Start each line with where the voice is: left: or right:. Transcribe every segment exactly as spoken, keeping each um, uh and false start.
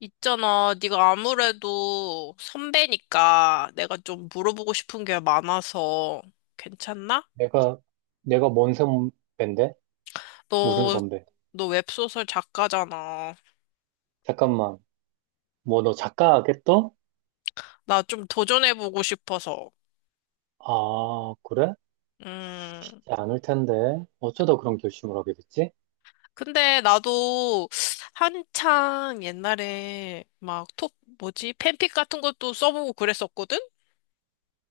left: 있잖아, 네가 아무래도 선배니까 내가 좀 물어보고 싶은 게 많아서 괜찮나?
right: 내가, 내가 뭔 선배인데? 무슨
left: 너,
right: 선배?
left: 너 웹소설 작가잖아.
right: 잠깐만, 뭐 너 작가겠어?
left: 나 좀 도전해보고 싶어서.
right: 아, 그래?
left: 음,
right: 쉽지 않을 텐데. 어쩌다 그런 결심을 하게 됐지?
left: 근데 나도 한창 옛날에 막 톡, 뭐지? 팬픽 같은 것도 써보고 그랬었거든?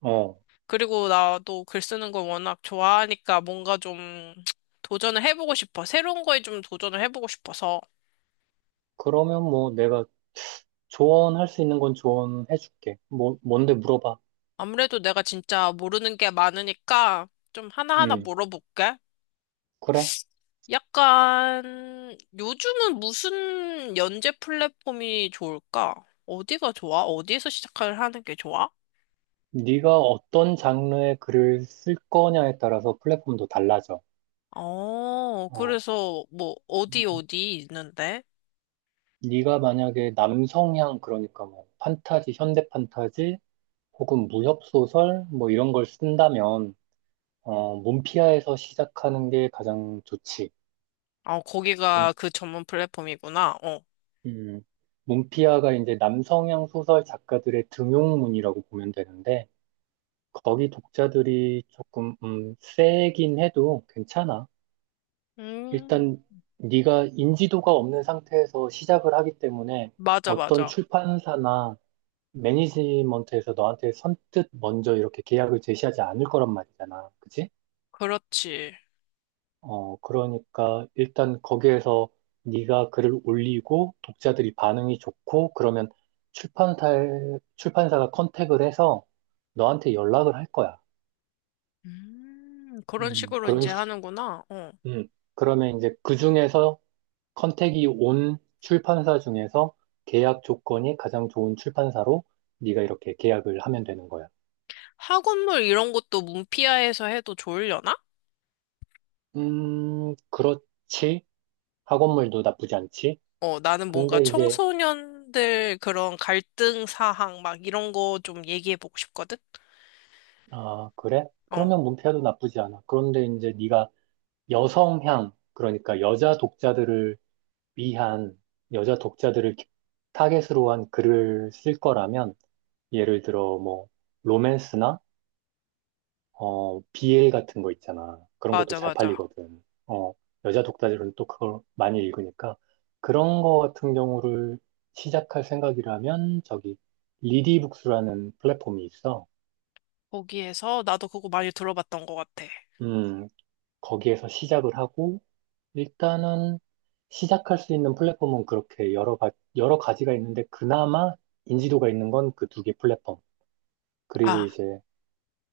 right: 어,
left: 그리고 나도 글 쓰는 걸 워낙 좋아하니까 뭔가 좀 도전을 해보고 싶어. 새로운 거에 좀 도전을 해보고 싶어서.
right: 그러면 뭐 내가 조언할 수 있는 건 조언해줄게. 뭐, 뭔데 물어봐.
left: 아무래도 내가 진짜 모르는 게 많으니까 좀 하나하나
right: 음,
left: 물어볼게.
right: 그래?
left: 약간 요즘은 무슨 연재 플랫폼이 좋을까? 어디가 좋아? 어디에서 시작을 하는 게 좋아?
right: 네가 어떤 장르의 글을 쓸 거냐에 따라서 플랫폼도 달라져.
left: 어,
right: 어,
left: 그래서 뭐 어디 어디 있는데?
right: 네가 만약에 남성향, 그러니까 뭐 판타지, 현대 판타지, 혹은 무협소설 뭐 이런 걸 쓴다면 어, 문피아에서 시작하는 게 가장 좋지.
left: 어,
right: 문,
left: 거기가 그 전문 플랫폼이구나. 어.
right: 음, 문피아가 이제 남성향 소설 작가들의 등용문이라고 보면 되는데 거기 독자들이 조금 음, 세긴 해도 괜찮아.
left: 음,
right: 일단 네가 인지도가 없는 상태에서 시작을 하기 때문에
left: 맞아,
right: 어떤
left: 맞아.
right: 출판사나 매니지먼트에서 너한테 선뜻 먼저 이렇게 계약을 제시하지 않을 거란 말이잖아. 그치?
left: 그렇지.
right: 어, 그러니까 일단 거기에서 네가 글을 올리고 독자들이 반응이 좋고 그러면 출판사 출판사가 컨택을 해서 너한테 연락을 할 거야.
left: 음, 그런
right: 음,
left: 식으로
right: 그런
left: 이제
right: 식.
left: 하는구나. 어.
right: 음, 그러면 이제 그 중에서 컨택이 온 출판사 중에서 계약 조건이 가장 좋은 출판사로 네가 이렇게 계약을 하면 되는 거야.
left: 학원물 이런 것도 문피아에서 해도 좋으려나?
right: 음, 그렇지. 학원물도 나쁘지 않지.
left: 어, 나는 뭔가
right: 근데 이제
left: 청소년들 그런 갈등 사항 막 이런 거 좀 얘기해보고 싶거든?
right: 아, 그래?
left: 어,
right: 그러면 문패도 나쁘지 않아. 그런데 이제 네가 여성향, 그러니까 여자 독자들을 위한, 여자 독자들을 기- 타겟으로 한 글을 쓸 거라면, 예를 들어 뭐, 로맨스나, 어, 비엘 같은 거 있잖아. 그런 것도
left: 맞아,
right: 잘
left: 맞아.
right: 팔리거든. 어, 여자 독자들은 또 그걸 많이 읽으니까. 그런 거 같은 경우를 시작할 생각이라면, 저기, 리디북스라는 플랫폼이 있어.
left: 거기에서 나도 그거 많이 들어봤던 것 같아.
right: 음, 거기에서 시작을 하고, 일단은 시작할 수 있는 플랫폼은 그렇게 여러 가, 여러 가지가 있는데, 그나마 인지도가 있는 건 그 두 개 플랫폼. 그리고
left: 아,
right: 이제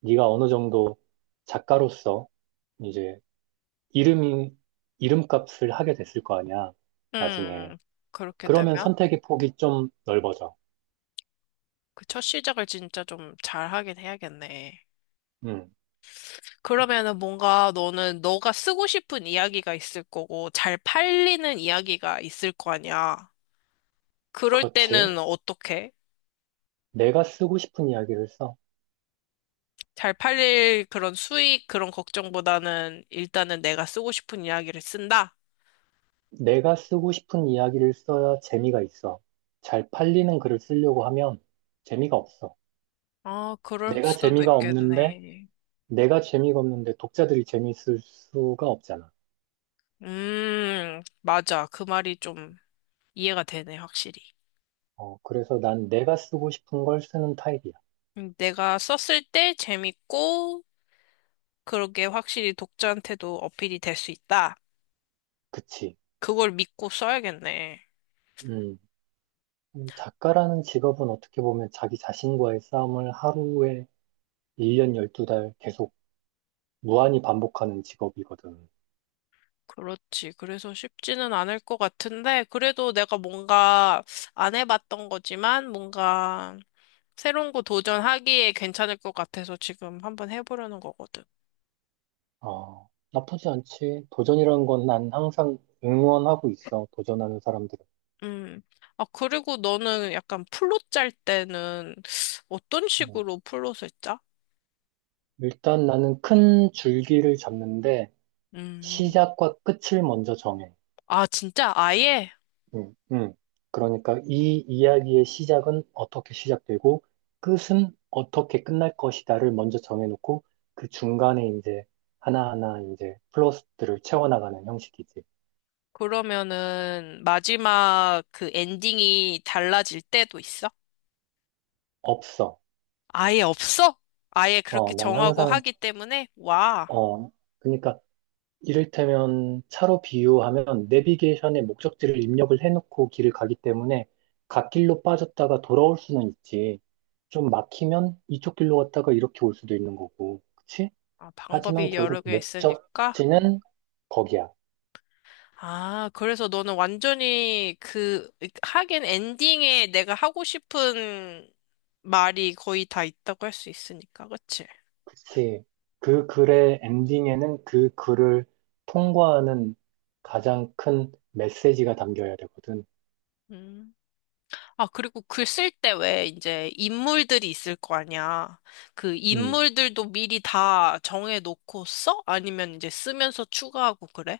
right: 네가 어느 정도 작가로서 이제 이름이, 이름값을 하게 됐을 거 아니야, 나중에.
left: 음, 그렇게
right: 그러면
left: 되면
right: 선택의 폭이 좀 넓어져.
left: 그 첫 시작을 진짜 좀 잘 하긴 해야겠네.
right: 음,
left: 그러면은 뭔가 너는 너가 쓰고 싶은 이야기가 있을 거고 잘 팔리는 이야기가 있을 거 아니야. 그럴
right: 그렇지.
left: 때는 어떻게?
right: 내가 쓰고 싶은 이야기를 써.
left: 잘 팔릴 그런 수익 그런 걱정보다는 일단은 내가 쓰고 싶은 이야기를 쓴다?
right: 내가 쓰고 싶은 이야기를 써야 재미가 있어. 잘 팔리는 글을 쓰려고 하면 재미가 없어.
left: 아, 그럴
right: 내가
left: 수도
right: 재미가 없는데,
left: 있겠네.
right: 내가 재미가 없는데 독자들이 재미있을 수가 없잖아.
left: 음, 맞아. 그 말이 좀 이해가 되네, 확실히.
right: 어, 그래서 난 내가 쓰고 싶은 걸 쓰는 타입이야.
left: 음, 내가 썼을 때 재밌고 그러게 확실히 독자한테도 어필이 될 수 있다.
right: 그치?
left: 그걸 믿고 써야겠네.
right: 음, 음, 작가라는 직업은 어떻게 보면 자기 자신과의 싸움을 하루에 일 년 열두 달 계속 무한히 반복하는 직업이거든.
left: 그렇지. 그래서 쉽지는 않을 것 같은데, 그래도 내가 뭔가 안 해봤던 거지만, 뭔가 새로운 거 도전하기에 괜찮을 것 같아서 지금 한번 해보려는 거거든.
right: 어, 나쁘지 않지. 도전이라는 건 난 항상 응원하고 있어. 도전하는 사람들은.
left: 음. 아, 그리고 너는 약간 플롯 짤 때는 어떤
right: 음.
left: 식으로 플롯을 짜?
right: 일단 나는 큰 줄기를 잡는데
left: 음.
right: 시작과 끝을 먼저 정해.
left: 아, 진짜? 아예?
right: 음, 음. 그러니까 이 이야기의 시작은 어떻게 시작되고 끝은 어떻게 끝날 것이다를 먼저 정해놓고 그 중간에 이제 하나하나 이제 플러스들을 채워나가는 형식이지.
left: 그러면은 마지막 그 엔딩이 달라질 때도 있어?
right: 없어.
left: 아예 없어? 아예
right: 어,
left: 그렇게
right: 난
left: 정하고
right: 항상,
left: 하기 때문에? 와.
right: 어, 그러니까 이를테면 차로 비유하면 내비게이션에 목적지를 입력을 해놓고 길을 가기 때문에 갓길로 빠졌다가 돌아올 수는 있지. 좀 막히면 이쪽 길로 갔다가 이렇게 올 수도 있는 거고. 그치?
left: 아,
right: 하지만
left: 방법이 여러
right: 결국
left: 개 있으니까. 음.
right: 목적지는 거기야.
left: 아, 그래서 너는 완전히 그, 하긴 엔딩에 내가 하고 싶은 말이 거의 다 있다고 할 수 있으니까, 그치?
right: 그치? 그 글의 엔딩에는 그 글을 통과하는 가장 큰 메시지가 담겨야 되거든.
left: 음. 아, 그리고 글 쓸 때 왜 이제 인물들이 있을 거 아니야. 그
right: 음.
left: 인물들도 미리 다 정해놓고 써? 아니면 이제 쓰면서 추가하고 그래?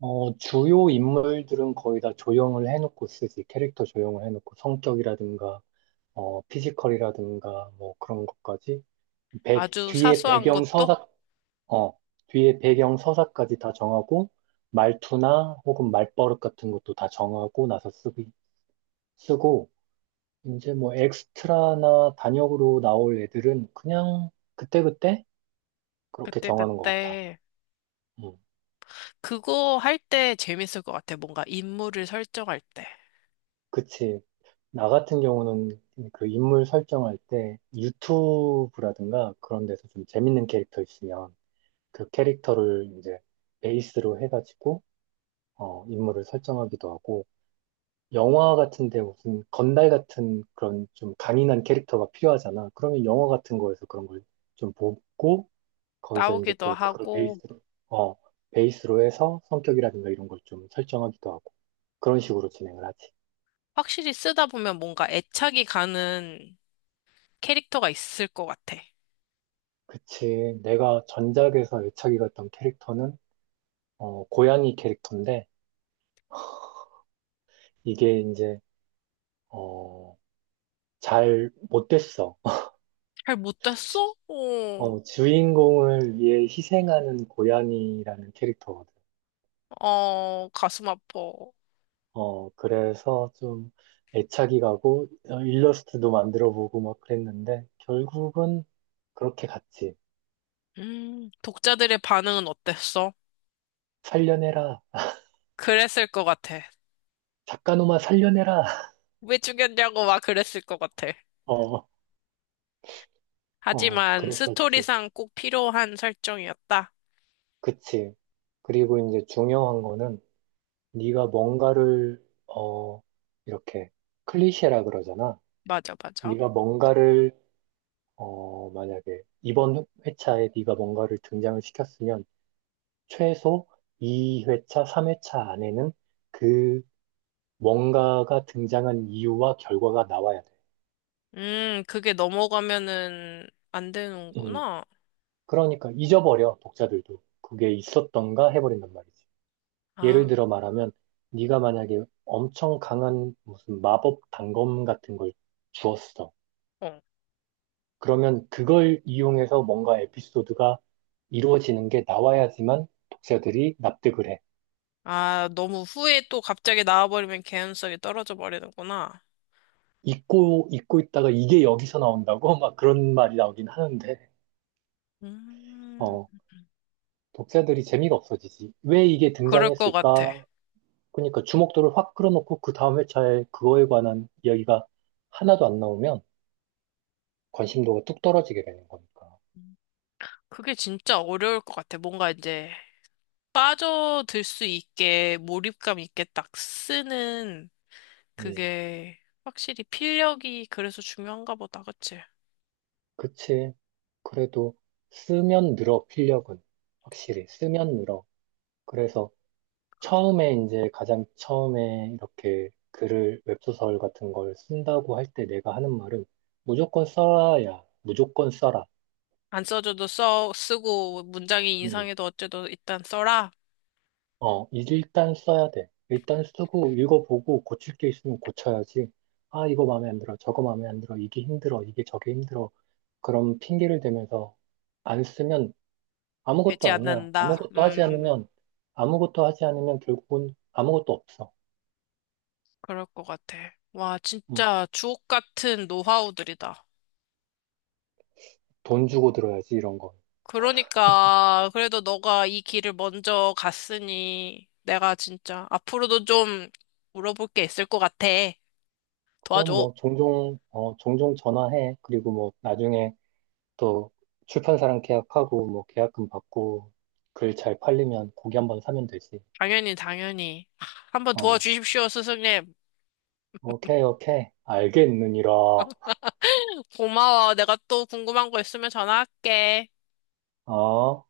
right: 어, 주요 인물들은 거의 다 조형을 해놓고 쓰지. 캐릭터 조형을 해놓고 성격이라든가, 어, 피지컬이라든가, 뭐 그런 것까지. 배,
left: 아주
right: 뒤에
left: 사소한
right: 배경
left: 것도?
right: 서사, 어, 뒤에 배경 서사까지 다 정하고, 말투나 혹은 말버릇 같은 것도 다 정하고 나서 쓰기, 쓰고, 이제 뭐 엑스트라나 단역으로 나올 애들은 그냥 그때그때 그렇게
left: 그때,
right: 정하는 것 같아.
left: 그때.
right: 음,
left: 그거 할 때 재밌을 것 같아. 뭔가 인물을 설정할 때.
right: 그치. 나 같은 경우는 그 인물 설정할 때 유튜브라든가 그런 데서 좀 재밌는 캐릭터 있으면 그 캐릭터를 이제 베이스로 해가지고 어, 인물을 설정하기도 하고 영화 같은데 무슨 건달 같은 그런 좀 강인한 캐릭터가 필요하잖아. 그러면 영화 같은 거에서 그런 걸 좀 보고 거기서 이제
left: 나오기도
right: 또 그걸
left: 하고,
right: 베이스로 어, 베이스로 해서 성격이라든가 이런 걸 좀 설정하기도 하고 그런 식으로 진행을 하지.
left: 확실히 쓰다 보면 뭔가 애착이 가는 캐릭터가 있을 것 같아.
right: 그치. 내가 전작에서 애착이 갔던 캐릭터는, 어, 고양이 캐릭터인데, 이게 이제, 어, 잘 못 됐어.
left: 잘
right: 지-
left: 못됐어? 어,
right: 어, 주인공을 위해 희생하는 고양이라는 캐릭터거든.
left: 어, 가슴 아파.
right: 어, 그래서 좀 애착이 가고, 어, 일러스트도 만들어 보고 막 그랬는데, 결국은 그렇게 갔지.
left: 음, 독자들의 반응은 어땠어?
right: 살려내라.
left: 그랬을 것 같아.
right: 작가놈아 살려내라.
left: 왜 죽였냐고 막 그랬을 것 같아.
right: 어, 어,
left: 하지만
right: 그랬었지.
left: 스토리상 꼭 필요한 설정이었다.
right: 그치. 그리고 이제 중요한 거는, 네가 뭔가를 어 이렇게 클리셰라 그러잖아.
left: 맞아, 맞아.
right: 네가 뭔가를 어 만약에 이번 회차에 네가 뭔가를 등장을 시켰으면 최소 이 회차, 삼 회차 안에는 그 뭔가가 등장한 이유와 결과가 나와야 돼.
left: 음, 그게 넘어가면은 안
right: 음.
left: 되는구나.
right: 그러니까 잊어버려 독자들도 그게 있었던가 해버린단 말이지. 예를
left: 아,
right: 들어 말하면 네가 만약에 엄청 강한 무슨 마법 단검 같은 걸 주었어.
left: 어.
right: 그러면 그걸 이용해서 뭔가 에피소드가 이루어지는 게 나와야지만 독자들이 납득을 해.
left: 아, 너무 후에 또 갑자기 나와버리면 개연성이 떨어져 버리는구나.
right: 잊고, 잊고 있다가 이게 여기서 나온다고? 막 그런 말이 나오긴 하는데,
left: 음,
right: 어, 독자들이 재미가 없어지지. 왜 이게
left: 그럴 것 같아.
right: 등장했을까? 그러니까 주목도를 확 끌어놓고 그 다음 회차에 그거에 관한 이야기가 하나도 안 나오면 관심도가 뚝 떨어지게 되는 거니까.
left: 그게 진짜 어려울 것 같아. 뭔가 이제 빠져들 수 있게 몰입감 있게 딱 쓰는
right: 음,
left: 그게 확실히 필력이 그래서 중요한가 보다. 그치?
right: 그치. 그래도 쓰면 늘어, 필력은. 확실히 쓰면 늘어. 그래서 처음에 이제 가장 처음에 이렇게 글을 웹소설 같은 걸 쓴다고 할 때 내가 하는 말은 무조건 써야 무조건 써라.
left: 안 써줘도 써, 쓰고 문장이
right: 음.
left: 이상해도 어째도 일단 써라.
right: 어, 일단 써야 돼. 일단 쓰고 읽어보고 고칠 게 있으면 고쳐야지. 아, 이거 마음에 안 들어. 저거 마음에 안 들어. 이게 힘들어. 이게 저게 힘들어. 그런 핑계를 대면서 안 쓰면
left: 되지
right: 아무것도 아니야.
left: 않는다.
right: 아무것도 하지
left: 음,
right: 않으면 아무것도 하지 않으면 결국은 아무것도 없어.
left: 그럴 것 같아. 와,
right: 음.
left: 진짜 주옥 같은 노하우들이다.
right: 돈 주고 들어야지 이런 건.
left: 그러니까 그래도 너가 이 길을 먼저 갔으니 내가 진짜 앞으로도 좀 물어볼 게 있을 것 같아.
right: 그럼
left: 도와줘.
right: 뭐 종종 어 종종 전화해. 그리고 뭐 나중에 또 출판사랑 계약하고 뭐 계약금 받고 글 잘 팔리면 고기 한 번 사면 되지.
left: 당연히, 당연히. 한번
right: 어
left: 도와주십시오, 스승님.
right: 오케이 오케이 알겠느니라.
left: 고마워. 내가 또 궁금한 거 있으면 전화할게.
right: 어.